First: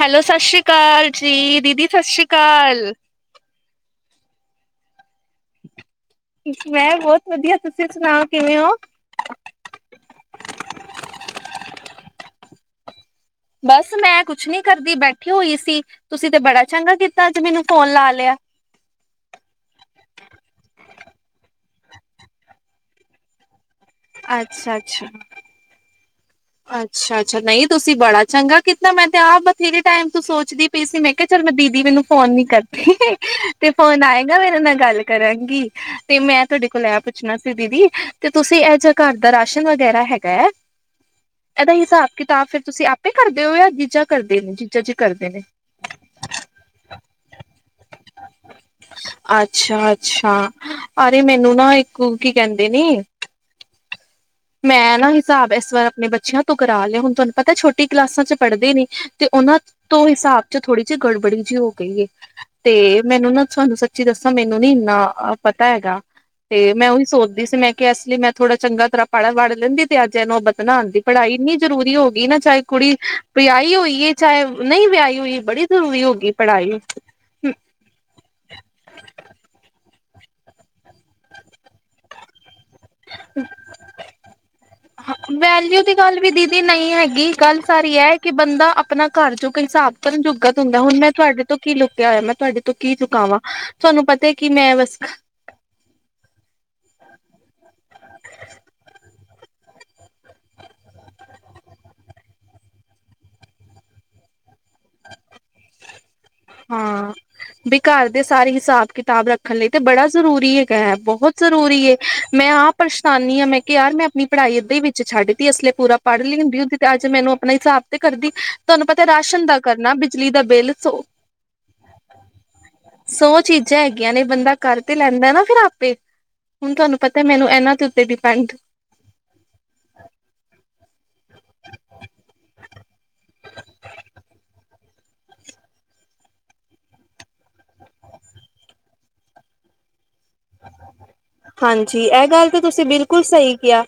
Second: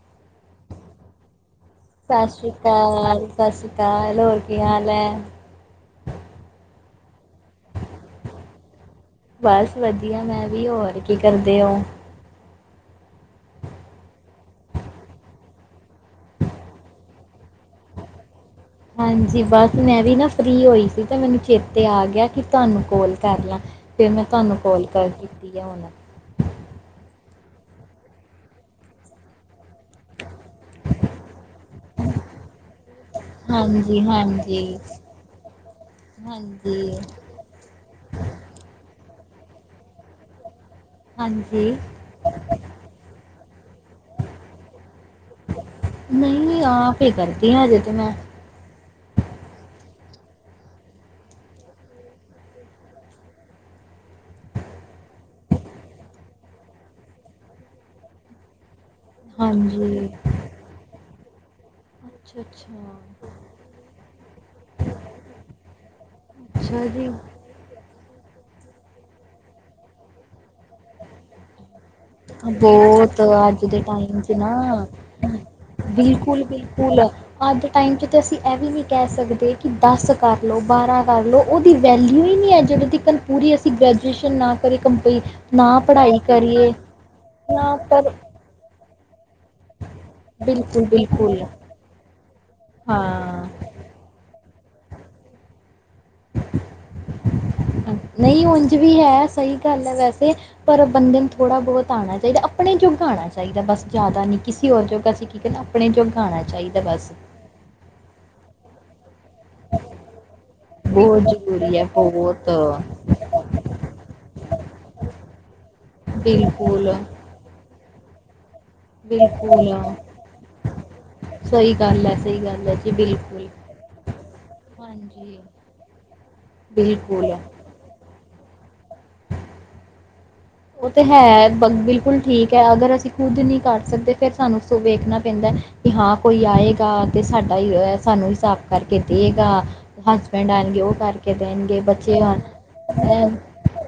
Hello, ਸਤਿ ਸ੍ਰੀ ਅਕਾਲ। ਛੀ [unintelligible] ਸਤਿ ਸ਼੍ਰੀ ਅਕਾਲ ਸਤਿ ਸ਼੍ਰੀ ਅਕਾਲ, ਹੋਰ ਕੀ ਹਾਲ ਐ? ਮੈਂ ਬਹੁਤ ਵਧੀਆ, ਤੁਸੀਂ ਸੁਣਾਓ ਕਿਵੇਂ ਹੋ? ਬਸ, ਵਧੀਆ ਮੈਂ ਵੀ, ਹੋਰ ਕੀ ਕਰਦੇ ਹੋ? ਬਸ, ਮੈਂ ਕੁਛ ਨੀ ਕਰਦੀ, ਬੈਠੀ ਹੋਈ ਸੀ, ਤੁਸੀਂ ਤੇ ਬੜਾ ਚੰਗਾ ਕੀਤਾ, ਅੱਜ ਮੈਨੂੰ ਫੋਨ ਲਾ ਲਿਆ। ਹਾਂਜੀ, ਬਸ ਮੈਂ ਵੀ ਨਾ ਫ੍ਰਰੀ ਹੋਈ ਸੀ, ਤੇ ਮੈਨੂੰ ਚੇਤੇ ਆ ਗਿਆ ਕਿ ਤੁਹਾਨੂੰ ਕੋਲ ਕਰ ਲਾਂ। ਫਿਰ ਮੈਂ ਤੁਹਾਨੂੰ ਕਾਲ ਕਰ ਕੀਤੀ ਆ ਹੁਣ। ਅੱਛਾ-ਅੱਛਾ, ਨਹੀਂ ਤੁਸੀਂ ਬੜਾ ਚੰਗਾ ਕਿੱਤਾ ਮੈਂ ਤੇ ਆਪ ਬਥੇਰੇ ਟਾਈਮ ਤੋ ਸੋਚਦੀ ਪਈ ਸੀ, ਮੈਂ ਕਿਹਾ ਚੱਲ ਮੈਂ ਦੀਦੀ ਮੈਨੂੰ ਫੋਨ ਨੀ ਕਰਦੀ। ਤੇ ਹਾਂਜੀ ਫੋਨ ਆਏਗਾ, ਮੈਂ ਇਹਨਾਂ ਹਾਂਜੀ। ਨਾਲ ਗੱਲ ਕਰਾਂਗੀ, ਤੇ ਮੈਂ ਤੁਹਾਡੇ ਹਾਂਜੀ ਕੋਲ ਐ ਪੁੱਛਣਾ ਸੀ, ਦੀਦੀ ਤੇ ਤੁਸੀਂ ਇਹ ਜਿਹਾ ਘਰ ਦ ਰਾਸ਼ਨ ਵਗੈਰਾ ਹੈਗਾ ਹੈ। ਹਾਂਜੀ ਇਹਦਾ, ਹਿਸਾਬ-ਕਿਤਾਬ, ਫਿਰ ਤੁਸੀਂ ਆਪੇ ਕਰ। ਉਹ ਆ ਜੀਚਾ ਕਰਦੇ ਨੇ ਚੀਚਾ ਚ [unintelligible] ਨਹੀਂ, ਆਪ ਹੀ ਕਰਤੀ ਹਾਂ, ਹਜੇ ਤੇ ਮੈਂ। ਅੱਛਾ ਅੱਛਾ ਅਰੇ, ਮੈਨੂੰ ਨਾ, ਇੱਕ ਕੀ ਕਹਿੰਦੇ ਨੇ, ਮੈਂ ਨਾ ਹਿਸਾਬ ਇਸ ਵਾਰ ਆਪਣੇ ਬੱਚ ਚਿਆਂ ਤੂੰ ਕਰਾ ਲਿਆ, ਹੁਣ ਤੁਹਾਨ ਪਤਾ, ਛੋਟੀ ਕਲਾਸਾਂ ਚ ਪੜਦੇ ਨੇ। ਤੇ ਉਹਨਾਂ ਤੋਂ ਹਾਂਜੀ। ਹਿਸਾਬ 'ਚ ਥੋੜੀ ਜਿਹੀ ਗੜਬੜੀ ਜ ਏ, ਅੱਛਾ ਅੱਛਾ ਤੇ ਮੈਨੂੰ ਨਾ, ਤੁਹਾਨੂੰ ਸੱਚੀ ਦੱਸਾਂ, ਮੈਨੂੰ ਨੀ ਇੰਨਾ ਪਤਾ ਹੈਗਾ, ਤੇ ਅੱਛਾ ਮੈਂ ਉਹੀ ਜੀ ਸੋਚਦੀ ਸੀ, ਮੈਂ ਕਿਹਾ, ਇਸ ਲਈ ਮੈਂ ਥੋੜਾ ਚੰਗਾ ਤਰਾ ਪੜ੍ਹ-ਵੜ ਲੈਂਦੀ, ਤੇ ਅੱਜ ਇਹ ਨੋਬਤ ਨਾ ਆਂਦੀ। ਪੜਾਈ ਨਹੀਂ। ਬਹੁਤ ਅੱਜ ਦੇ ਹੋਈ ਏ ਟਾਈਮ ਚ ਚਾਹੇ ਨਾ, ਨਹੀਂ ਵਿਆਹੀ ਹੋਈ ਬੜੀ ਜ਼ਰੂਰੀ ਹੋ ਗਈ ਪੜ੍ਹਾਈ। ਬਿਲਕੁਲ-ਬਿਲਕੁਲ ਅੱਜ ਦੇ ਟਾਈਮ ਚ ਤਾਂ ਅਸੀਂ ਇਹ ਵੀ ਨਹੀ ਕਹਿ ਸਕਦੇ ਕਿ ਦਸ ਕਰ ਲਓ, ਬਾਹਰਾਂ ਕਰ ਲਓ, ਉਹਦੀ ਵੈਲਊ ਈ ਨਹੀਂ ਇਹ ਜਤੋ ਤਿਕਨ ਪੂਰੀ ਅਸੀਂ ਗ੍ਰੈਜੂਏਸ਼ਨ ਨਾ ਕਰੀਏ, ਕੰਪਲੀ ਨਾ ਵੈਲਿਊ ਦੀ ਗੱਲ ਪੜ੍ਹਾਈ ਵੀ ਦੀਦੀ ਕਰੀਏ। ਨਹੀਂ ਹੈਗੀ ਗੱਲ ਨਾ ਸਾਰੀ, ਪਰ ਹੈ ਕਿ ਬੰਦਾ ਆਪਣਾ। ਘਰ ਚੋ ਕਈ ਹਿਸਾਬ ਕਰਨ-ਜੁੱਗਤ ਹੁੰਦਾ, ਬਿਲਕੁਲ ਹੁਣ ਮੈਂ ਬਿਲਕੁਲ ਤੁਹਾਡੇ ਤੋਂ ਕੀ ਲੁਕਿਆ ਹੋਇਆ? ਮੈਂ ਤੁਹਾਡੇ ਤੋਂ ਕੀ ਚੁਕਾਵਾਂ, ਹਾਂ ਤੁਹਾਨੂੰ ਪਤਾ। ਕਿ ਮੈਂ ਬਸ [unintelligible] ਨਹੀਂ, ਉੰਝ ਵੀ ਹੈ। ਸਹੀ ਗੱਲ ਹੈ ਵੈਸੇ ਪਰ ਬੰਦੇ ਨੂੰ ਥੋੜਾ-ਬਹੁਤ ਆਣਾ ਚਾਹੀਦਾ, ਆਪਣੇ ਜੋਗਾ ਆਣਾ ਚਾਹੀਦਾ ਬਸ, ਜ਼ਿਆਦਾ ਨੀ ਕਿਸੇ ਹੋਰ ਜੋਗਾ ਅਸੀਂ ਕੀ ਕਰਨਾ? ਆਪਣੇ ਜੋਗਾ। ਆਉਣਾ ਚਾਹੀਦਾ ਬਸ ਹਾਂ ਬਈ, ਘਰ ਦੇ ਸਾਰੇ। ਹਿਸਾਬ-ਕਿਤਾਬ ਰੱਖ। ਹਲੇ ਤੇ ਬੜਾ ਜ਼ਰੂਰੀ ਹੈਗਾ ਹੈ, ਬਹੁਤ ਜ਼ਰੂਰੀ ਏ ਮੈਂ ਆਪ ਪਰੇਸ਼ਾਨੀ ਹਾਂ ਮੈਂ ਕਿਹਾ, ਯਾਰ ਮੈਂ ਆਪਣੀ ਪੜ੍ਹਾਈ ਏਧਾਂ ਹੀ ਵਿੱਚ ਛੱਡਤੀ ਏ ਇਸ ਲਈ ਪੂਰਾ ਪੜ੍ਹ-ਲਿਖ ਤੀ ਹੁੰਦੀ, ਬਿਲਕੁਲ ਅੱਜ ਮੈਨੂੰ ਆਪਣਾ ਹਿਸਾਬ ਤੇ ਕਰਦੀ ਅਹ? ਤੁਹਾਨੂੰ ਪਤਾ, ਰਾਸ਼ਨ ਦਾ ਬਿਲਕੁਲ ਕਰਨਾ, ਬਿਜਲੀ ਦਾ ਬਿੱਲ, ਸੋ ਸਹੀ ਗੱਲ ਹੈ ਸਹੀ ਗੱਲ ਹੈ ਜੀ ਸੌ ਬਿਲਕੁਲ ਚੀਜ਼ਾਂ ਹੈਗੀਆਂ ਨੇ ਬੰਦਾ ਕਰ ਤੇ ਲੈਂਦਾ ਹਾਂਜੀ ਨਾ ਫ਼ਿਰ ਆਪੇ। ਹੁਣ ਤੁਹਾਨੂੰ ਪਤਾ ਬਿਲਕੁਲ ਮੈਨੂੰ ਇਹਨਾਂ ਦੇ ਉੱਤੇ ਡਿਪੈਂਡ ਉਹ ਤੇ ਹੈ ਬ-ਬਿਲਕੁਲ ਠੀਕ ਐ, ਅਗਰ ਅਸੀਂ ਖੁੱਦ ਨਹੀਂ ਕਰ ਸਕਦੇ, ਫਿਰ ਸਾਨੂੰ ਉਸ ਵੇਖਣਾ ਪੈਂਦਾ ਐ ਕਿ ਹਾਂ ਕੋਈ ਆਏਗਾ ਤੇ ਸਾਡਾ ਈ ਸਾਨੂੰ ਹੀ ਸਾਫ਼ ਕਰਕੇ ਦੇਗਾ। ਹਸਬੈਂਡ ਆਣਗੇ ਉਹ ਕਰਕੇ ਦੇਣਗੇ, ਹਾਂਜੀ ਬੱਚੇ ਇਹ ਆਣ ਗੱਲ ਤਾਂ ਤੁਸੀਂ ਬਿਲਕੁਲ ਹੈਂ ਸਹੀ ਕਿਹਾ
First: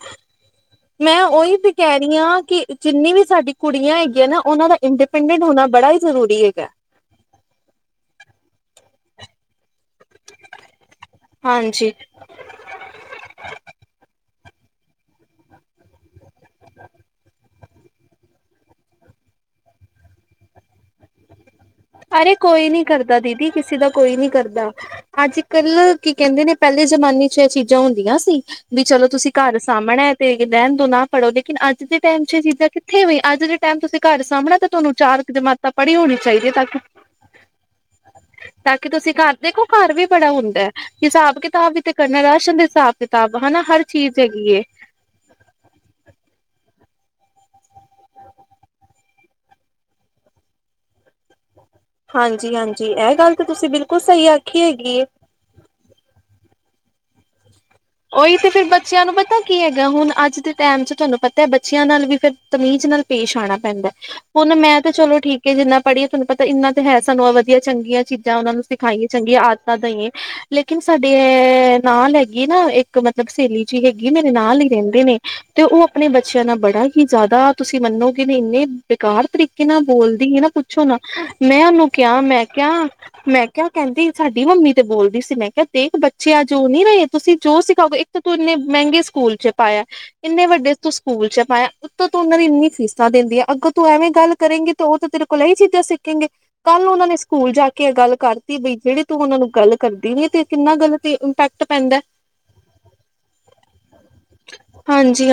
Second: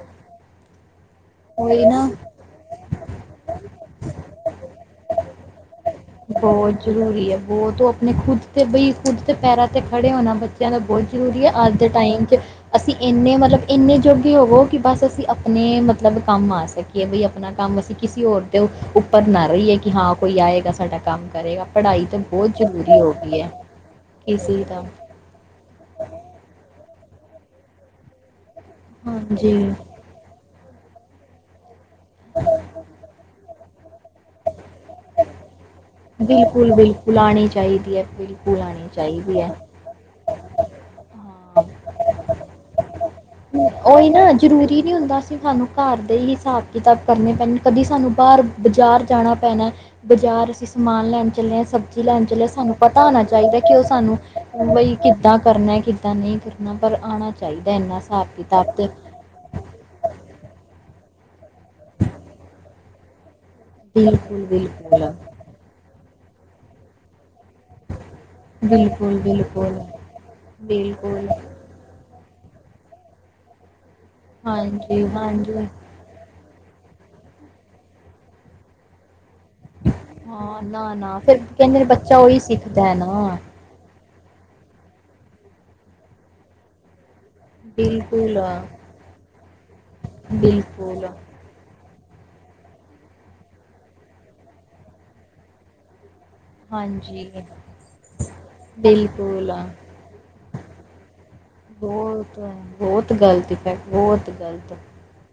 ਮੈਂ ਉਹੀ ਤੇ ਕਹਿ ਰਹੀ ਹਾਂ ਕਿ ਜਿੰਨੀ ਵੀ ਸਾਡੀ ਕੁੜੀਆਂ ਹੈਗੀਆਂ ਨਾ ਉਹਨਾਂ ਦਾ ਇੰਡੀਪੈਂਡੈਂਟ ਹੋਣਾ ਬੜਾ ਹੀ ਜ਼ਰੂਰੀ ਹੈਗਾ ਬਹੁਤ ਜ਼ਰੂਰੀ ਹੈ ਵੋ ਤੋਹ ਆਪਣੇ ਖੁਦ ਤੇ ਬਈ ਖੁਦ ਦੇ ਪੈਰਾਂ ਅਤੇ ਖੜ੍ਹੇ ਹੋਣਾ ਬੱਚਿਆਂ ਦਾ ਬਹੁਤ ਜ਼ਰੂਰੀ ਆ ਅੱਜ ਦੇ ਹਾਂਜੀ ਟਾਈਮ 'ਚ ਅਸੀਂ ਇੰਨੇ ਮਤਲਬ ਇੰਨੇ ਜੋ ਹੋਵੋ ਕਿ ਬਸ ਅਸੀਂ ਆਪਣੇ ਮਤਲਬ ਕੰਮ ਆ ਸਕੀਏ ਭਈ ਆਪਣਾ ਕੰਮ ਅਸੀਂ ਕਿਸੇ ਹੋਰ ਦੇ ਉੱਪਰ ਨਾ ਰਹੀਏ ਕਿ ਹਾਂ ਕੋਈ ਆਏਗਾ ਸਾਡਾ ਕੰਮ ਕਰੇਗਾ ਪੜ੍ਹਾਈ ਤਾਂ ਅਰੇ ਬਹੁਤ ਕੋਈ ਨੀ ਜ਼ਰੂਰੀ ਹੋ ਕਰਦਾ ਗਈ ਦੀਦੀ ਹੈ ਕਿਸੇ ਦਾ ਕੋਈ ਨੀ ਕਿਸੇ ਕਰਦਾ ਦਾ ਅੱਜ ਕੱਲ ਕੀ ਕਹਿੰਦੇ ਨੇ ਪਹਿਲ ਲੇ ਜ਼ਮਾਨੇ ਚ ਇਹ ਚੀਜ਼ਾਂ ਹੁੰਦੀਆਂ ਸੀ। ਵੀ ਚਲੋ ਤੁਸੀਂ ਹਾਂਜੀ ਘਰ ਸਾਹਮਣਾ ਤੇ ਰਹਿਣ ਦੋ ਨਾ ਪੜੋ ਲੇਕਿਨ ਅੱਜ ਦੇ ਟਾਈਮ ਚ ਇਹ ਚੀਜ਼ਾਂ ਕਿਥੇਂ ਵੇ ਟਾਈਮ ਤੁਸੀਂ ਘਰ ਸਾਹਮਣਾ ਤੇ ਤੁਹਾਨੂੰ ਚਾਰ ਕੁ ਦਿਮਾਗ ਤਾਂ ਪੜ੍ਹੀ ਹੋਣੀ ਚਾਹੀਦੀ ਹੈ ਤਾਂ ਬਿਲਕੁਲ ਕਿ ਬਿਲਕੁਲ ਆਉਣੀ ਚਾਹੀਦੀ ਹੈ-ਬਿਲਕੁਲ ਤਾਂ ਆਉਣੀ ਕਿ ਤੁਸੀਂ ਘਰ ਚਾਹੀਦੀ ਹੈ ਦੇਖੋ ਘਰ ਵੀ ਬੜਾ ਹੁੰਦਾ ਹੈ ਹਿਸਾਬ ਹਾਂ ਕਿਤਾਬ ਵੀ ਤੇ ਕਰਨਾ ਰ ਸ਼ਨ ਦੇ ਹਿਸਾਬ ਕਿਤਾਬ ਹਨਾ ਹਰ ਉਹੀ ਚੀਜ਼ ਨਾ ਹੈਗੀ ਏ। ਜਰੂਰੀ ਨੀ ਹੁੰਦਾ ਅਸੀਂ ਸਾਨੂੰ ਘਰ ਦੇ ਹੀ ਹਿਸਾਬ ਕਿਤਾਬ ਕਰਨੇ ਪੈਣੀ ਕਦੀ ਸਾਨੂੰ ਬਾਹਰ ਬਜ਼ਾਰ ਜਾਣਾ ਪੈਣਾ ਬਜ਼ਾਰ ਅਸੀਂ ਸਮਾਨ ਲੈਣ ਚੱਲੇ ਹਾਂ ਸਬਜ਼ੀ ਲੈਣ ਚੱਲਿਆ ਹਾਂਜੀ ਸਾਨੂੰ ਹਾਂਜੀ ਪਤਾ ਇਹ ਹੋਣਾ ਗੱਲ ਤਾਂ ਚਾਹੀਦਾ ਤੁਸੀਂ ਕਿ ਉਹ ਬਿਲਕੁਲ ਸਾਨੂੰ ਸਹੀ ਆਖੀ ਬਈ ਹੈਗੀ ਏ। ਕਿੱਦਾਂ ਕਰਨਾ ਕਿੱਦਾਂ ਨਹੀਂ ਕਰਨਾ [inaudible] ਪਰ ਆਣਾ ਚਾਹੀਦਾ ਹਿਸਾਬ ਉਹੀ ਤੇ ਫਿਰ ਕਿਤਾਬ ਬੱਚਿਆਂ ਨੂੰ ਪਤਾ ਕੀ ਹੈਗਾ ਹੁਣ ਅੱਜ ਦੇ ਟਾਈਮ ਚ ਤੁਹਾਨੂੰ ਪਤਾ ਹੈ ਬੱਚਿਆਂ ਨਾਲ ਵੀ ਫਿਰ ਤਮੀਜ਼ ਨਾਲ ਪੇਸ਼ ਆਣਾ ਪੈਂਦਾ ਬਿਲਕੁਲ ਹੁਣ ਮੈਂ ਤੇ ਬਿਲਕੁਲ ਚਲੋ ਠੀਕ ਹੈ ਜਿੰਨਾ ਪੜ੍ਹੀਏ ਤੁਹਾਨੂੰ ਪਤਾ ਤੇ ਇੰਨਾ ਤੇ ਹੈ ਸਾਨੂੰ ਅਵ ਦੀਆਂ ਚੰਗੀਆਂ ਚੀਜ਼ਾਂ ਉਹਨਾਂ ਨੂੰ ਸਿਖਾਈਏ ਬਿਲਕੁਲ ਚੰਗੀਆਂ ਬਿਲਕੁਲ ਆਦਤਾਂ ਦਯਿਏ ਲੇਕਿਨ ਸਾਡੇ ਬਿਲਕੁਲ ਐ ਨਾਲ ਹੈਗੀ ਨਾ ਇੱਕ ਮਤਲਬ ਸਹੇਲੀ ਜੀ ਹੈ ਗੀ ਮੇਰੇ ਨਾਲ ਹੀ ਰਹਿੰਦੇ ਹਾਂਜੀ ਨੇ ਤੇ ਹਾਂਜੀ ਉਹ ਆਪਣੇ ਬੱਚੇ ਆਂ ਨਾ ਬੜਾ ਹੀ ਜ਼ਿਆਦਾ ਤੁਸੀਂ ਮੰਨੋਗੇ ਨੀ ਇੰਨੇ ਬੇਕਾਰ ਤਰੀ ਕੇ ਨਾ ਬੋਲਦੀ ਏ ਨਾ ਹਾਂ ਪੁੱਛੋ ਨਾ ਫਿਰ ਮੈਂ ਕਹਿੰਦੇ ਨੇ ਉਹਨੂੰ ਬੱਚਾ ਕਿਹਾ ਉਹੀ ਮੈਂ ਸਿੱਖਦਾ ਕਿਹਾ ਹੈ ਨਾ ਮੈਂ ਕਿਹਾ ਕਹਿੰਦੀ ਸਾਡੀ ਮੰਮੀ ਤੇ ਬੋਲਦੀ ਸੀ ਮੈਂ ਕਿਹਾ ਦੇਖ ਬੱਚੇ ਅੱਜ ਉਹ ਨੀ ਰਹੇ ਤੁਸੀ ਜੋ ਸਿਖਾਉਗੇ ਇੱਕ ਤਾਂ ਤੂੰ ਬਿਲਕੁਲ ਇੰਨੇ ਮਹਿੰਗੇ ਸਕੂਲ ਚ ਪਾਇਆ ਇੰਨੇ ਵੱਡੇ ਤੂੰ ਬਿਲਕੁਲ ਸਕੂਲ ਚ ਪਾਇਆ ਉਤੋਂ ਤੂੰ ਉਹਨਾਂ ਦੀ ਇੰਨੀ ਫੀਸਾਂ ਦਿੰਦੀ ਆ ਅਗੋਂ ਤੂੰ ਐਵੇਂ ਗੱਲ ਕਰੇਂਗੀ ਤ ਉਹ ਤਾਂ ਤੇਰੇ ਕੋਲ ਇਹੀ ਚੀਜ਼ਾਂ ਸਿੱਖ ਖੇਂਗੇ ਕੱਲ ਨੂੰ ਉਹਨਾਂ ਨੇ ਹਾਂਜੀ ਸਕੂਲ ਜਾ ਕੇ ਗੱਲ ਕਰਤੀ ਬਈ ਜਿਹੜੇ ਤੂੰ ਉਹਨਾਂ ਨੂੰ ਬਿਲਕੁਲ ਗੱਲ ਕਰਦੀਂ ਏ ਤੇ ਕਿੰਨਾ ਗਲਤ ਇੰਪੈਕਟ ਪੈਂਦਾ ਬਹੁਤ ਬਹੁਤ ਗਲਤ ਇਫੈਕਟ ਬਹੁਤ ਗਲਤ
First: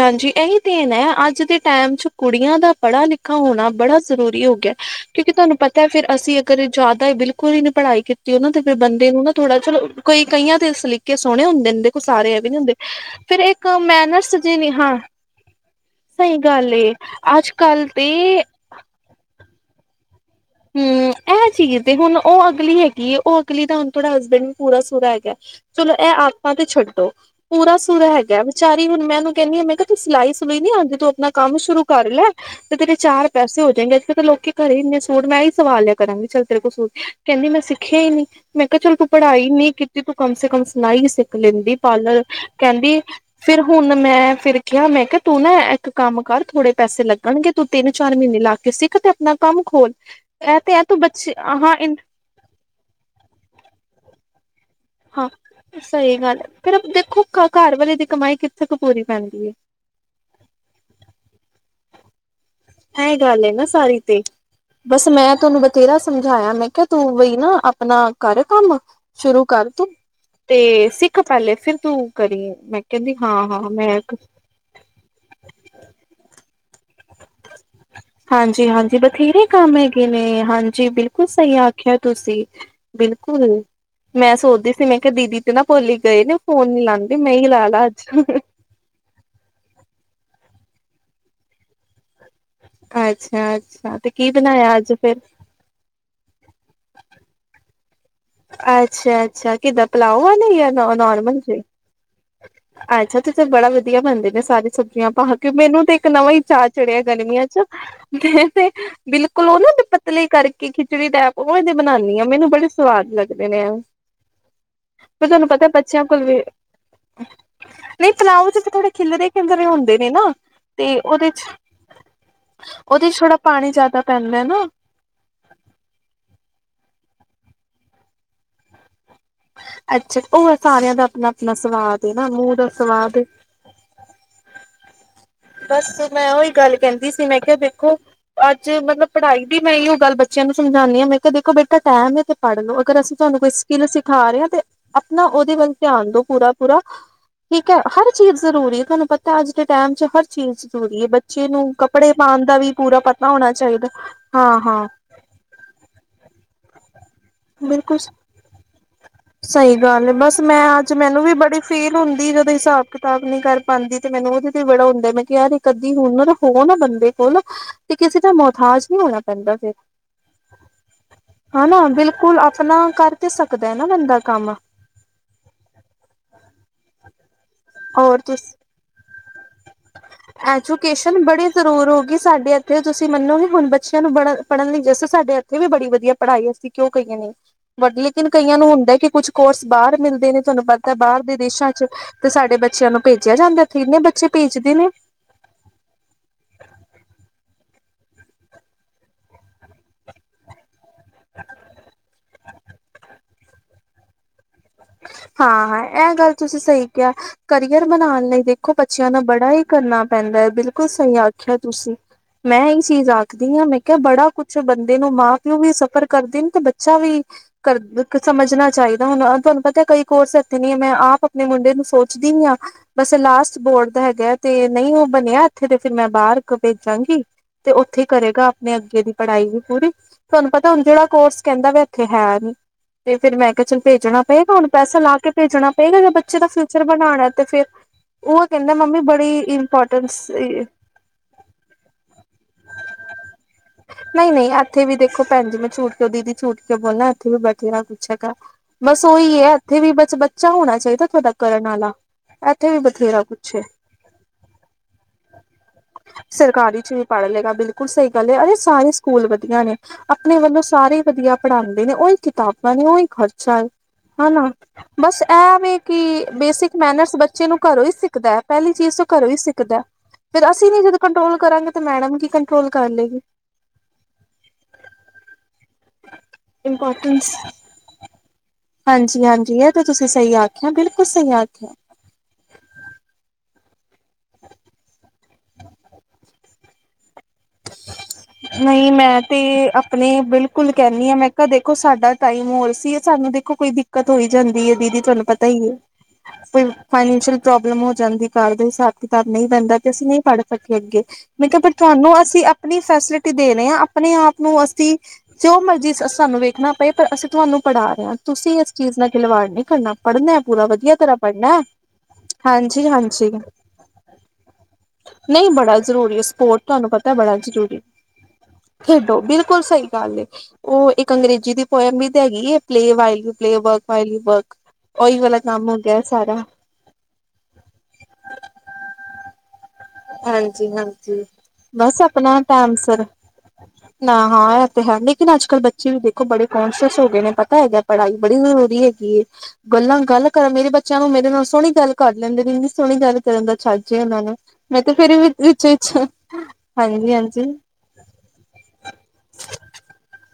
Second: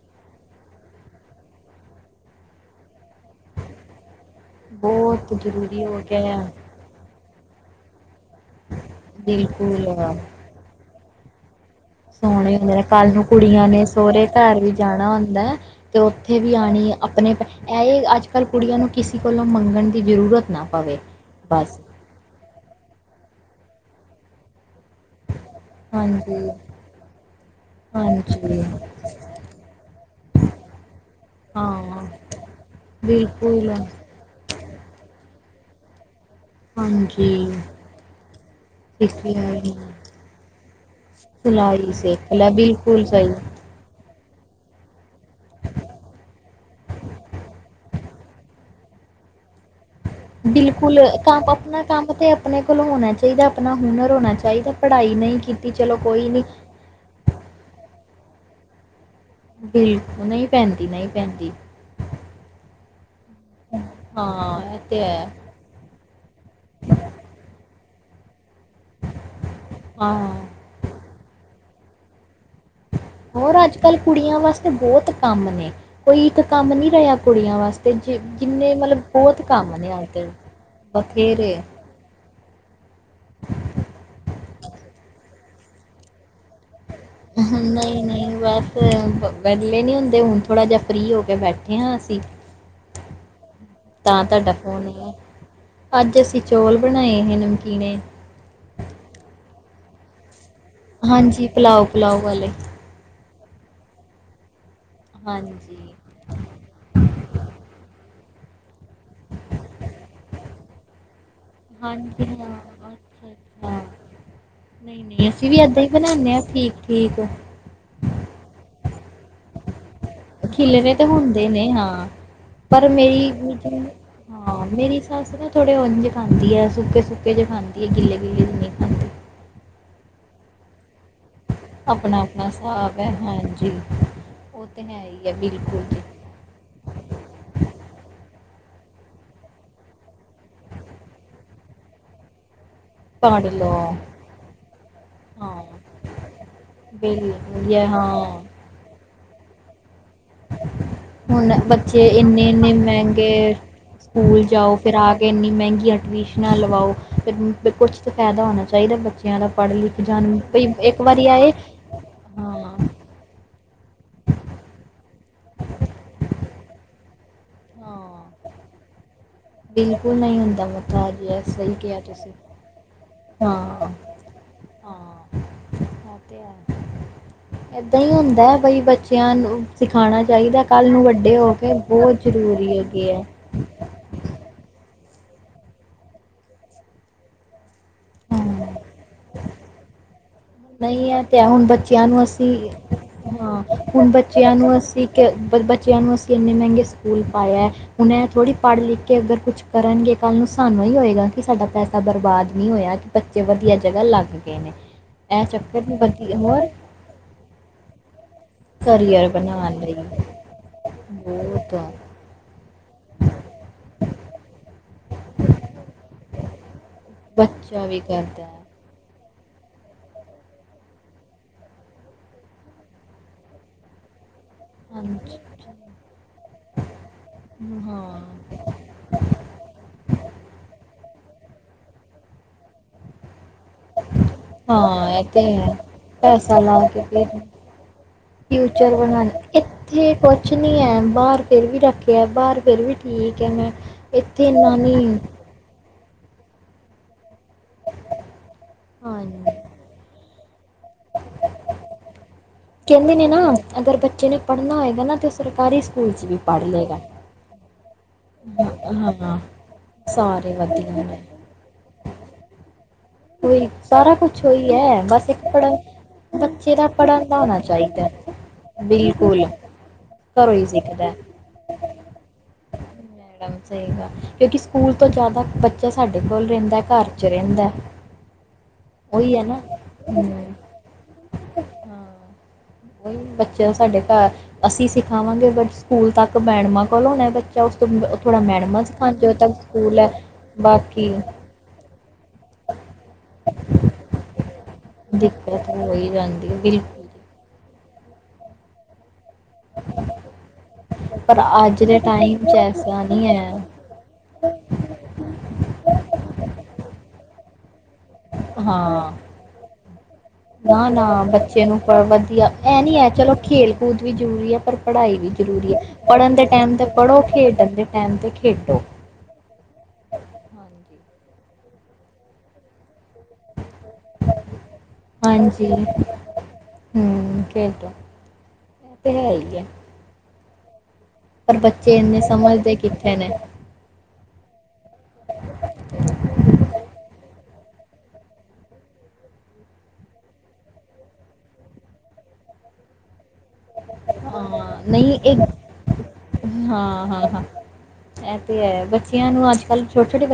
ਹਾਂਜੀ ਇਹੀ ਦੇਣ ਹੈ ਅੱਜ ਦੇ ਟਾਈਮ ਚ ਕੁੜੀਆਂ ਦਾ ਪੜ੍ਹਾ ਲਿਖ ਾ ਹੋਣਾ ਬੜਾ ਜ਼ਰੂਰੀ ਹੋ ਗਿਆ ਕਿਉਂਕਿ ਬਹੁਤ ਤੁਹਾਨੂੰ ਪਤਾ ਜ਼ਰੂਰੀ ਹੈ ਹੋ ਫਿਰ ਗਿਆ ਅਸੀਂ ਆ ਅਗਰ ਜ਼ਿਆਦਾ ਬਿਲਕੁ ਕੁੜੀ ਨੇ ਪੜ੍ਹਾਈ ਕੀ ਉਹ ਨਾ ਤੇ ਫਿਰ ਬੰਦੇ ਨੂੰ ਨਾ ਥੋੜਾ ਚਲੋ ਬਿਲਕੁਲ ਕੋਈ ਕਈਆਂ ਤੇ ਸਲੀ ਸੋਹਣੇ ਹੁੰਦੇ ਨੇ ਦੇਖੋ ਸਾਰੇ ਇਹ ਵੀ ਸੋਹਣੇ ਨੀ ਹੁੰਦੇ ਨੇ ਕੱਲ ਨੂੰ ਫਿਰ ਕੁੜੀਆਂ ਇੱਕ ਨੇ ਸਹੁਰੇ ਮੈਨਰਸ ਜੇ ਘਰ ਵੀ ਨੀ ਹਾਂ ਜਾਣਾ ਹੁੰਦੈ ਤੇ ਸਹੀ ਉੱਥੇ ਵੀ ਗੱਲ ਏ ਆਉਣੀ ਆਪਣੇ ਅੱਜ ਕੱਲ ਇਹ ਅੱਜ ਤੇ ਕੱਲ ਕੁੜੀਆਂ ਨੂੰ ਕਿਸੇ ਕੋਲੋਂ ਮੰਗਣ ਦੀ ਜ਼ਰੂਰਤ ਨਾ ਪਵੇ ਹਮ ਇਹ ਬਸ ਚੀਜ਼ ਤੇ ਹੁਣ ਉਹ ਅਗਲੀ ਹੈਗੀ ਉਹ ਅਗਲੀ ਤਾਂ ਹੁਣ ਥੋੜਾ ਹਸਬੈਂਡ ਪੂਰਾ ਸੁਰ ਹੈਗਾ ਚਲੋ ਇਹ ਹਾਂਜੀ ਆਪਾ ਤੇ ਛੱਡੋ ਪੂਰਾ ਸੁਰਾ ਹੈਗਾ ਹਾਂਜੀ ਵਿਚਾਰੀ ਹੁਣ ਮੈਂ ਇਹਨੂੰ ਕਹਿੰਨੀ ਹਾਂ ਮੈਂ ਕਿਹਾ ਸਿਲਾਈ ਸਲੂਈ ਨੀ ਆਂਉਦੀ ਤੋ ਆਪਣਾ ਕੰਮ ਸ਼ੁਰੂ ਹਾਂ ਕਰ ਲੈ ਤੇ ਤੇਰੇ ਚਾਰ ਪੈਸੇ ਬਿਲਕੁਲ ਹੋ ਜਾਏਗੇ ਅੱਜ ਕੱਲ ਤਾਂ ਲੋਕ ਘਰੇ ਹੀ ਇੰਨੇ ਮੈਂ ਹੀ ਸਵਾ ਲਿਆ ਕਰਾਂਗੀ ਚੱਲ ਤੇਰੇ ਕੋ ਸੂਟ ਹਾਂਜੀ ਕਹਿੰਦੀ ਮੈਂ ਸਿੱਖਿਆ ਹੀ ਨੀ ਮੈਂ ਕਿਹਾ ਚਲ ਤੂੰ ਸਿੱਖ ਪੜ੍ਹਾਈ ਲੈ ਨੀ ਕੀਤੀ ਤੂੰ ਕਮ ਸੇ ਕਮ ਸਲਾਈ ਸਿੱਖ ਲੈਂਦੀ ਸਿਲਾਈ ਪਾਰਲਰ ਸਿੱਖ ਲੈ ਕਹਿੰਦੀ ਬਿਲਕੁਲ ਸਹੀ ਫਿਰ ਹੁਣ ਮੈਂ ਫੇਿਰ ਕਿਹਾ ਮੈਂ ਕਿਹਾ ਤੂੰ ਨਾ ਇੱਕ ਕੰਮ ਕਰ ਥੋੜੇ ਪੈਸੇ ਲੱਗਣਗੇ ਤੂੰ ਤਿੰਨ ਚਾਰ ਮਹੀਨੇ ਲਾ ਕੇ ਸਿੱਖ ਤੇ ਆਪਣਾ ਕੰਮ ਖੋਲ ਇਹ ਤੇ ਹੈ ਤੂੰ ਬਿਲਕੁਲ ਬੱਚੇ ਕੰਮ ਹਾਂ ਆਪਣਾ ਕੰਮ ਤੇ ਆਪਣੇ ਕੋਲ ਹੋਣਾ ਚਾਹੀਦਾ ਆਪਣਾ ਹੁਨਰ ਹੋਣਾ ਚਾ ਚਾਹੀਦਾ ਪੜ੍ਹਾਈ ਹਾਂ, ਨਹੀਂ ਕੀਤੀ ਚਲੋ ਸਹੀ ਕੋਈ ਗੱਲ ਨੀ। ਐ ਫਿਰ ਦੇਖੋ ਘ ਘਰ ਵਾਲੇ ਦੀ ਕਮਾਈ ਕੀ ਕਿਥੋ ਪੂਰੀ, ਪੈਂਦੀ ਬਿਲਕੁਲ ਨਹੀਂ ਪੈਂਦੀ ਨਹੀਂ ਪੈਂਦੀ। ਹੈਂ, ਗੱਲ ਨਾ ਸਾਰੀ ਤੇ ਹਾਂ, ਇਹ ਬਸ ਹੈ। ਮੈਂ ਤੇ ਉਨੂੰ ਬਥੇਰਾ ਸਮਝਾਇਆ ਮੈਂ ਕਿਹਾ ਤੂੰ ਬਈ ਨਾ ਆ। ਆਪਣਾ ਘਰ, ਕੰਮ ਸ਼ੁਰੂ ਕਰ ਤੂੰ ਹਾਂ, ਤੇ ਸਿੱਖ ਪਹਿਲੇ ਫਿਰ, ਤੂੰ ਕਰੀਏ ਹੋਰ ਅੱਜ ਕੱਲ੍ਹ ਕੁੜੀਆਂ ਵਾਸਤੇ ਬਹੁਤ ਕੰਮ ਨੇ ਕੋਈ ਇੱਕ ਕੰਮ ਨੀ ਰਿਹਾ ਕੁੜੀਆਂ ਵਾਸਤੇ ਜ ਜਿੰਨੇ ਹਾਂਜੀ-ਹਾਂਜੀ, ਮਤਲਬ ਬਹੁਤ ਬਥੇਰੇ ਕੰਮ ਹੈਗੇ ਅੱਜ ਦੇ। ਨੇ ਹਾਂਜੀ ਬਿਲਕੁਲ ਬਥੇਰੇ ਸਹੀ ਆਖਿਆ ਤੁਸੀਂ ਬਿਲਕੁਲ ਮੈਂ ਸੋਚਦੀ ਮੈਂ ਕਿਹਾ ਦੀਦੀ ਤੇ ਨਾ ਭੋਲੀ ਹੀ ਗਏ ਨੇ ਫੋਨ ਨੀ ਲ ਨਹੀਂ-ਨਹੀਂ ਬਸ ਬਦਲੇ ਨਹੀਂ ਹੁੰਦੇ। ਤੇ ਹੁਣ ਥੋੜ੍ਹਾ ਜਿਹਾ ਫਰੀ ਹੋ ਕੇ ਬੈਠੇ ਹਾਂ ਅਸੀਂ। ਅੱਛਾ-ਅੱਛਾ ਤੇ ਤਾਂ ਕੀ ਤੁਹਾਡਾ ਬਣਾਇਆ ਫੋਨ ਅੱਜ ਆਇਆ। ਫਿਰ। ਅੱਜ ਅਸੀਂ ਚੌਲ ਬਣਾਏ ਹੈ ਨਮਕੀਨ। ਅੱਛਾ-ਅੱਛਾ, ਕਿੱਦਾਂ ਪੁਲਾਓ ਵਾਲੇ ਅ ਹਾਂਜੀ, ਪਲਾਓ-ਪੁਲਾਓ ਵਾਲੇ। ਉਥੇ ਤੇ ਬੜਾ ਵਧੀਆ ਬਣਦੇ ਨੇ ਸਾਰੇ ਸਬ ਸਬਜ਼ੀਆਂ ਪਾ ਕੇ ਹਾਂਜੀ ਮੈਨੂੰ ਤੇ ਇੱਕ ਨਵਾਂ ਹੀ ਚਾਅ ਚੜਿਆ ਗਰਮੀਆਂ ਚ। ਤੇ ਬਿਲਕੁਲ ਉਹਨਾਂ ਦੇ ਪਤਲੇ ਕਰਕੇ ਖਿਚੜੀ ਟੈਪ। ਉਹ ਦੇ ਬਣਾਨੀ ਆ ਹਾਂਜੀ ਮੈਨੂੰ ਹਾਂ ਬੜੇ ਸਵਾਦ ਅੱਛਾ ਲੱਗਦੇ ਨੇ ਅੱਛਾ ਨਹੀਂ ਫਿਰ ਨਹੀਂ ਤੁਹਾਨੂੰ ਅਸੀਂ ਵੀ ਪਤਾ ਏਦਾਂ ਹੀ ਬੱਚਿਆਂ ਕੋਲ ਬਣਾਉਂਦੇ ਵੀ ਹਾਂ ਠੀਕ ਠੀਕ ਨਹੀਂ ਪਲਾਓ ਥੋੜੇ ਖਿਲਰੇ-ਖਿਲਰੇ ਖਿਲਰੇ ਤੇ ਹੁੰਦੇ ਨੇ। ਹਾਂ, ਪਰ ਉਹਦੇ ਚ ਮੇਰੀ ਥੋੜਾ ਪਾਣੀ ਜਿਆਦਾ ਪੈਂਦਾ ਹਾਂ ਨਾ ਮੇਰੀ ਸੱਸ ਨਾ ਥੋੜੇ ਉਝ ਖਾਂਦੀ ਹੈ, ਸੁੱਕੇ-ਸੁੱਕ। ਸੁੱਕੇ ਜੇ ਖਾਂਦੀ ਹੈ ਗਿਲੇ-ਗਿੱਲੇ ਨਹੀਂ ਖਾਂਦੀ। ਅੱਛਾ, ਉਹ ਸਾਰਿਆਂ ਦਾ ਆਪਣਾ-ਆਪਣਾ ਸਵਾਦ ਹੈ ਆਪਣਾ ਨਾ, ਆਪਣਾ ਮੂੰਹ ਦਾ ਹਿਸਾਬ ਹੈ ਸਵਾਦ ਹਾਂਜੀ ਉਹ ਤੇ ਹੈ ਹੀ। ਹੈ ਬਿਲਕੁਲ ਬਸ ਜੀ ਮੈਂ ਉਹੀ ਗੱਲ ਕਹਿੰਦੀ ਸੀ। ਮੈਂ ਕਿਹਾ ਦੇੇਖੋ ਅੱਜ ਚ ਮਤਲਬ ਪੜ੍ਹਾਈ ਦੀ ਮੈਂ ਇਹੋ ਗੱਲ ਬੱਚਿਆਂ ਨੂੰ ਸਮਝਾਉਂਦੀ ਹਾਂ, ਮੈਂ ਕਿਹਾ ਦੇਖੋ ਬੇਟਾ ਟਾਈਮ ਏ ਤੇ ਪਾੜ ਲਓ। ਅਗਰ ਅਸੀਂ ਤੁਹਾਨੂੰ ਪਾੜ ਕੋਈ ਲਓ ਸਕਿੱਲ ਸਿਖਾ ਰਹੇ ਹਾਂ, ਤੇ ਆਪਣਾ ਉਹਦੇ ਹਾਂ ਵੱਲ ਧਿਆਨ ਦੋ ਪੂਰਾ-ਪੂਰਾ ਬਿਲਕੁਲ ਠੀਕ ਹੈ। ਜੀ ਹਰ ਚੀਜ਼ ਹਾਂ ਜ਼ਰੂਰੀ ਹੈ ਤੁਹਾਨੂੰ ਪਤਾ ਅਜ ਦੇ ਟਾਈਮ ਚ ਬੱਚੇ ਹੁਣ ਨੂੰ ਬੱਚੇ ਕੱਪੜੇ ਪਾਉਣ ਦਾ ਵੀ ਇੰਨੇ-ਇੰਨੇ ਪੂਰਾ ਪਤਾ ਹੋਣਾ ਮਹਿੰਗੇ ਚਾਹੀਦਾ ਸਕੂਲ ਹਾਂ ਜਾਓ, ਹਾਂ ਫਿਰ ਆ ਕੇ ਇੰਨੀ ਮਹਿੰਗੀ ਟੂਇਸ਼ਨ ਨਾ ਲਵਾਓ। ਫਿਰ ਕੁਛ ਬਿਲਕੁਲ ਤਾਂ ਫਾਇਦਾ ਹੋਣਾ ਚਾਹੀਦਾ ਬੱਚਿਆਂ ਦਾ ਪੜ੍ਹ ਸਹੀ ਲਿਖ ਗੱਲ ਹੈ ਜਾਣ ਬਸ ਮੈਂ ਬਈ ਅੱਜ ਇੱਕ ਮੈਨੂੰ ਵਾਰੀ ਵੀ ਆਏ ਬੜੀ ਫੀਲ ਹੁੰਦੀ ਜਦੋਂ ਹਾਂ ਹਿਸਾਬ ਕਿਤਾਬ ਨੀ ਕਰ ਪਾਦੀ ਤੇ ਮੈਨੂੰ ਉਹਦੇ ਤੇ ਬੜਾ ਹੁੰਦਾ। ਮੈਂ ਕਿਹਾ ਨੀ ਕਦੀ ਹੁਣ ਹੁਨਰ ਹੋ ਨਾ ਬੰਦੇ ਕੋਲ ਤੇ ਕਿਸੇ ਹਾਂ ਦਾ ਮੋਹਥਾਜ ਨਹੀਂ ਹੋਣਾ ਪੈਂਦਾ ਫਿਰ ਬਿਲਕੁਲ ਨਹੀਂ ਹੁੰਦਾ ਮੁਹਤਾਜ ਇਹ ਸਹੀ ਕਿਹਾ ਤੁਸੀਂ। ਕੋਲ ਆਪਣਾ ਕਰ ਤੇ ਸਕਦਾ ਹੈ ਨਾ ਹਾਂ ਬੰਦਾ ਕੰਮ। ਹਾਂ ਇਹ ਤੇ ਹੈ ਏਦਾਂ ਹੀ ਹੋਰ ਤੁਸ ਹੁੰਦਾ ਬਈ ਬੱਚ ਬੱਚਿਆਂ ਨੂੰ ਸਿਖਾਣਾ ਚਾਹੀਦਾ, ਕੱਲ੍ਹ ਨੂੰ ਐਜੂਕੇਸ਼ਨ ਵੱਡੇ ਬੜੀ ਹੋ ਕੇ ਜ਼ਰੂਰ ਹੋ ਗਈ ਬਹੁਤ ਸਾਡੇ ਜ਼ਰੂਰੀ ਇੱਥੇ ਤੁਸੀਂ ਹੈਗੇ ਐ। ਮੰਨੋਗੇ ਹੁਣ ਬੱਚਿਆਂ ਨੂੰ ਬੜਾ ਪੜ੍ਹਨ ਲਈ ਜੈਸੇ ਸਾਡੇ ਇਥੇ ਵੀ ਬੜੀ ਵਧੀਆ ਪੜ੍ਹਾਈ ਐ, ਅਸੀਂ ਕਿਉਂ ਕਹੀਏ ਨੇ। ਵੱਧ, ਲੇਕਿਨ ਕਈਆਂ ਨੂੰ ਹਾਂ ਹੁੰਦਾ ਕਿ ਕੁਛ ਕੋਰਸ ਬਾਹਰ ਮਿਲ ਤੁਹਾਨੂੰ ਪਤਾ ਨਹੀਂ ਹੈ ਬਾਹਰ ਦੇ ਤੇ ਹੁਣ ਦੇਸ਼ਾਂ ਚ, ਬੱਚਿਆਂ ਨੂੰ ਤੇ ਸਾਡੇ ਅਸੀਂ ਬੱਚਿਆਂ ਨੂੰ ਭੇਜਿਆ ਹਾਂ ਜਾਂਦਾ ਥੇ ਏਨੇ ਹੁਣ ਬੱਚੇ ਬੱਚਿਆਂ ਭੇਜਦੇ ਨੂੰ ਨੇ ਅਸੀਂ ਕਿ, ਬ ਬੱਚਿਆਂ ਨੂੰ ਅਸੀਂ ਐਨੇ ਮਹਿੰਗੇ ਸਕੂਲ ਪਾਇਆ। ਹੁਣ ਏਹ ਥੋੜ੍ਹੀ ਪੜ ਲਿਖ ਕੇ ਅਗਰ ਕੁੱਝ ਕਰਨ ਗੇ, ਕੱਲ ਨੂੰ ਸਾਨੂੰ ਹੋਏਗਾ ਕਿ ਸਾਡਾ ਪੈਸਾ ਬਰਬਾਦ ਨਹੀਂ ਹੋਇਆ, ਕਿ ਬੱਚੇ ਤੇ ਵਧੀਆ ਜਗ੍ਹਾ ਲੱਗ ਗਏ ਨੇ। ਇਹ ਚੱਕਰ ਹਾਂ-ਹਾਂ, ਵੀ ਏਹ ਗੱਲ ਵਧੀਆ ਤੁਸੀਂ ਹੋਰ ਸਹੀ ਕਿਹਾ, ਕਰੀਅਰ ਬਣਾਉਣ ਲਈ ਦੇਖ ਦੇਖੋ ਬੱਚਿਆਂ ਨੂੰ ਕਰੀਅਰ ਬੜਾ ਹੀ ਬਣਾਉਣ ਲਈ ਕਰਨਾ ਪੈਂਦਾ ਐ, ਬਿਲਕੁਲ ਸਹੀ ਆਖਿਆ ਬਹੁਤ ਤੁਸੀਂ ਮੈਂ ਇਹੀ ਚੀਜ਼ ਆਖਦੀ ਆ, ਮੈਂ ਕਿਹਾ ਬੜਾ ਕੁਛ ਦੇ ਨੂੰ ਮਾਂ ਪਿਓ ਵੀ ਸਫ਼ਰ ਕਰਦੇ ਨੇ ਤੇ ਬੱਚ ਅੱਛਾ ਵੀ, ਕਰ ਬੱਚਾ ਵੀ ਕਰਦਾ ਹੈ। ਸਮਝਣਾ ਚਾਹੀਦਾ ਹੁਣ ਤੁਹਾਨੂੰ ਪਤਾ ਕਈ ਕੋਰਸ ਇੱਥੇ ਨਈਂ ਆ। ਮੈਂ ਆਪ ਆਪਣੇ ਮੁੰਡੇ ਨੂੰ ਸੋਚਦੀ ਆ, ਬਸ ਲਾਸਟ ਬੋਰਡ ਦਾ ਹੈਗਾ ਆ। ਤੇ ਨਈ ਉਹ ਹਾਂਜੀ ਬਣਿਆ ਇੱਥੇ ਤੇ ਫਿਰ ਮੈਂ ਬਾਹਰ ਭੇਜਾਂਗੀ ਤੇ ਉੱਥੇ ਹੀ ਹਾਂ ਕਰੇਗਾ, ਆਪਣੇ ਅੱਗੇ ਦੀ ਪੜ੍ਹਾਈ ਵੀ ਪੂਰੀ। ਤੁਹਾਨੂੰ ਪਤਾ ਹੁਣ ਜਿਹੜਾ ਕੋਰਸ ਕਹਿੰਦਾ ਵੀ ਐਥੇ ਹੈ ਨੀ, ਤੇ ਫਿਰ ਮੈਂ ਕਿਹਾ ਚਲ ਭੇ ਹਾਂ ਇਹ ਤੇ ਹੈ, ਜੇ ਬੱਚੇ ਦਾ ਪੈਸਾ ਲਾ ਫਿਊਚਰ ਕੇ ਫਿਰ, ਬਣਾਉਣਾ ਤੇ ਉਹ ਕਹਿੰਦਾ ਫਿਊਚਰ ਮੰਮੀ ਬੜੀ ਬਣਾਉਣਾ। ਇੱਥੇ ਇੰਪੋਰਟੈਂਸ ਕੁਛ ਨੀ ਐ, ਬਾਹਰ ਫਿਰ ਵੀ ਰੱਖਿਆ, ਬਾਹਰ ਫਿਰ ਵੀ ਠੀਕ ਐ। ਮੈਂ ਨਹੀਂ ਇੱਥੇ ਨਹੀਂ ਇਨਾ ਨੀ। ਕੇ ਬੋਲਾ, ਇੱਥੇ ਵੀ ਬਥੇਰਾ ਕੁਛ ਹੈਗਾ। ਸੋ ਈ ਹਾਂਜੀ ਐ, ਇੱਥੇ ਵੀ ਬਸ ਬਚ ਅੱਛਾ ਹੋਣਾ ਚਾਹੀਦਾ, ਤੁਹਾਡਾ ਕਰਨ ਆਲਾ। ਕਹਿੰਦੇ ਨੇ ਨਾ, ਅਗਰ ਬੱਚੇ ਨੇ ਪੜ੍ਹਨਾ ਹੋਏਗਾ ਨਾ ਤੇ ਸਰਕਾਰੀ ਸਕੂਲ ਚ ਵੀ ਪੜ੍ਹ ਸਰਕਾਰੀ ਚ ਲਏਗਾ। ਵੀ ਪੜ੍ਹ ਲਏਗਾ ਬਿਲਕੁਲ ਸਹੀ ਗੱਲ ਹੈ, ਅਰੇ ਸਾਰੇ ਹਾਂ ਸਕੂਲ ਹਾਂ ਵਧੀਆ ਨੇ ਆਪਣੇ ਵੱਲੋਂ ਸਾਰੇ ਵਧੀਆ ਪੜ੍ਹਾਉਂਦੇ ਨੇ ਓਹੀ ਕਿਤਾਬਾਂ ਨੇ ਉਈ ਖਰਚ ਉਹੀ ਸਾਰਾ ਕੁਛ ਹਨਾ, ਉਹੀ ਹੈ ਬਸ ਇੱਕ ਪੜ੍ਹਨ ਐਵੇ ਕਿ ਬੱਚੇ ਬੇਸਿਕ ਦਾ ਮੈਨਰਸ ਪੜ੍ਹਨ ਦਾ ਬੱਚੇ ਨੂੰ ਹੋਣਾ ਘਰੋਂ ਈ ਚਾਹੀਦਾ ਸਿੱਖਦਾ, ਪਹਿਲੀ ਚੀਜ਼ ਤੋਂ ਘਰੋਂ ਈ ਬਿਲਕੁਲ ਸਿੱਖਦਾ, ਫ਼ੇਰ ਘਰੋਂ ਹੀ ਅਸੀਂ ਨੀ ਜਦ ਸਿੱਖਦਾ ਕੰਟਰੋਲ ਕਰਾਂਗੇ ਤਾਂ ਮੈਡਮ ਕੀ ਕੰਟ ਮੈਡਮ ਸਹੀ ਗੱਲ ਐ, ਕਿਉਂਕਿ ਸਕੂਲ ਤੋਂ ਜ਼ਿਆਦਾ ਬੱਚੇ ਇੰਪੋਰਟੈਨਸ, ਹਾਂਜੀ ਉਹੀ ਹੈ ਹਾਂਜੀ ਨਾ ਏਹ ਤਾਂ ਤੁਸੀਂ ਸਹੀ ਹਮ ਆਖਿਆ, ਬਿਲਕੁਲ ਸਹੀ ਆਖਿਆ। ਹਾਂ ਉਹੀ ਬੱਚੇ ਸਾਡੇ ਘਰ, ਅਸੀਂ ਸਿਖਾਵਾਂਗੇ ਬਟ ਸਕੂਲ ਤੱਕ ਮੈਡਮਾਂ ਕੋਲੋਂ ਹੋਣੇ ਨਹੀਂ ਮੈਂ ਤੇ ਤੱਕ ਸਕੂਲ ਹੈ ਆਪਣੇ ਬਿਲਕੁਲ ਬਾਕੀ ਕਹਿੰਨੀ ਆ, ਮੈਂ ਕਿਹਾ ਦੇਖੋ ਸਾਡਾ ਟਾਈਮ ਹੋਰ ਸੀ, ਸਾਨੂੰ ਦੇਖੋ ਕੋਈ ਦਿੱਕਤ ਹੋਈ ਜਾਂਦੀ ਐ। ਦੀ ਤੁਹਾਨੂੰ ਪਤਾ ਈ ਦਿੱਕਤ ਐ, ਹੋ ਹੀ ਜਾਂਦੀ ਹੈ ਕੋਈ ਬਿਲਕੁਲ ਫਾਇਨੈਸ਼ੀਅਲ ਪ੍ਰੋਬਲਮ ਹੋ ਜਾਂਦੀ ਕਰਦੇ ਹਿਸਾਬ ਤੇ ਨਹੀਂ ਪੈਂਦਾ ਕਿ ਅਸੀਂ ਨਹੀਂ ਪੜ੍ਹ ਸਕੇ ਅੱਗੇ ਮੈਂ ਕਿਹਾ ਪਰ ਅੱਜ ਦੇ ਤੁਹਾਨੂੰ ਅਸੀਂ ਟਾਈਮ 'ਚ ਆਪਣੀ ਐਸਾ ਨਹੀਂ ਫੈਸਲਿਟੀ ਦੇ ਰਹੇ ਹਾਂ ਹੈ ਆਪਣੇ ਆਪ ਨੂੰ ਅਸੀਂ ਜੋ ਮਰਜ਼ੀ ਸਾਨੂੰ ਵੇਖਣਾ ਪਏ ਪਰ ਅਸੀਂ ਤੁਹਾਨੂੰ ਪੜਾ ਰਹੇ ਹਾਂ ਤੁਸੀਂ ਇਸ ਚੀਜ਼ ਨਾਲ ਹਾਂ ਖਿਲਵਾੜ ਨਹੀਂ ਕਰਨਾ ਪੜ੍ਹਨਾ ਪੂਰਾ ਨਾ ਵਧੀਆ ਤਰ੍ਹਾਂ ਨਾ ਪੜ੍ਹਨਾ ਬੱਚੇ ਨੂੰ ਵਧੀਆ ਇਹ ਹਾਂਜੀ ਨੀ ਹੈ ਹਾਂਜੀ ਚਲੋ ਖੇਲ ਕੂਦ ਵੀ ਜ਼ਰੂਰੀ ਹੈ ਪਰ ਪੜ੍ਹਾਈ ਵੀ ਜ਼ਰੂਰੀ ਹੈ ਪੜਨ ਦੇ ਟਾਈਮ ਤੇ ਤਾਂ ਪੜ੍ਹੋ ਬੜਾ ਖੇਡਣ ਜ਼ਰੂਰੀ ਦੇ ਟਾਈਮ 'ਤੇ ਖੇਡੋ ਬਿਲਕੁਲ ਸਹੀ ਉਹ ਹਾਂਜੀ ਇੱਕ ਅੰਗਰੇਜ਼ੀ ਦੀ ਪੋਇਮ ਵੀ ਤਾਂ ਹੈਗੀਏ play while play work while you work ਉਹੀ ਵਾਲਾ ਹਾਂਜੀ ਕੰਮ ਹੋ ਗਿਆ ਸਾਰਾ ਹਮ ਕਿ ਤ ਤੇ ਹੈ ਹੀ ਆ ਹਾਂਜੀ ਹਾਂਜੀ ਬਸ ਇੰਨੇ ਆਪਣਾ ਸਮਝਦੇ ਟੈਮਸ ਕਿੱਥੇ ਨੇ ਨਾ ਹਾਂ ਇਹ ਤੇ ਹੈ ਲੇਕਿਨ ਅੱਜ ਕੱਲ ਬੱਚੇ ਵੀ ਦੇਖੋ ਬੜੇ ਕੋਂਸ਼ਅਸ ਹੋ ਗਏ ਨੇ ਤਾ ਹੈਗਾ ਪੜ੍ਹਾਈ ਬੜੀ ਜ਼ਰੂਰੀ ਹੈਗੀ ਗੱਲਾਂ ਗੱਲ ਕਰਨ ਮੇਰੇ ਬੱਚਿਆਂ ਨੂੰ ਮੇਰੇ ਨਾਲ ਸੋਹਣੀ ਗੱਲ ਕਰ ਲੈਂਦੇ ਨੇ ਇੰਨੀ ਸੋਹਣੀ ਗੱਲ ਕਰਨ ਦਾ ਛੱਜੀੇ ਉਹਨਾਂ ਨੇ ਹਾਂ ਨਹੀਂ ਇਹ ਹਾਂ ਹਾਂ ਹਾਂਜੀ-ਹਾਂਜੀ ਹਾਂਜੀ ਹਾਂ ਹਾਂਜੀ ਇਹ ਤੇ ਹੈ ਬੱਚਿਆਂ ਨੂੰ ਅੱਜ ਕੱਲ ਛੋਟੇ-ਛੋਟੇ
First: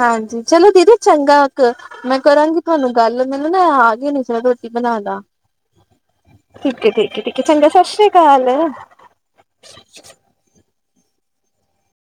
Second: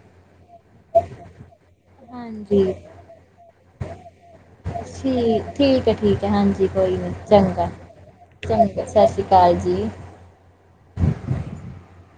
ਹਾਂਜੀ ਚਲੋ ਦੀਦੀ ਚੰਗਾ ਮੈਂ ਕਰਾਂਗੀ ਹਾਂਜੀ ਤੁਹਾਨੂੰ ਗੱਲ ਮੈਨੂੰ ਨਾ ਆ ਗ ਨ ਸੀ ਰੋਟੀ ਬਣਾ ਦਾ ਠੀਕ ਠੀਕ ਹੈ ਠੀਕ ਹੈ ਹਾਂਜੀ ਠੀਕ ਹੈ ਕੋਈ ਨਹੀਂ ਠੀਕ ਚੰਗਾ ਸਤਿ ਸ੍ਰੀ ਅਕਾਲ ਚੰਗਾ ਸਤਿ ਸ਼੍ਰੀ ਅਕਾਲ ਜੀ [inaudible]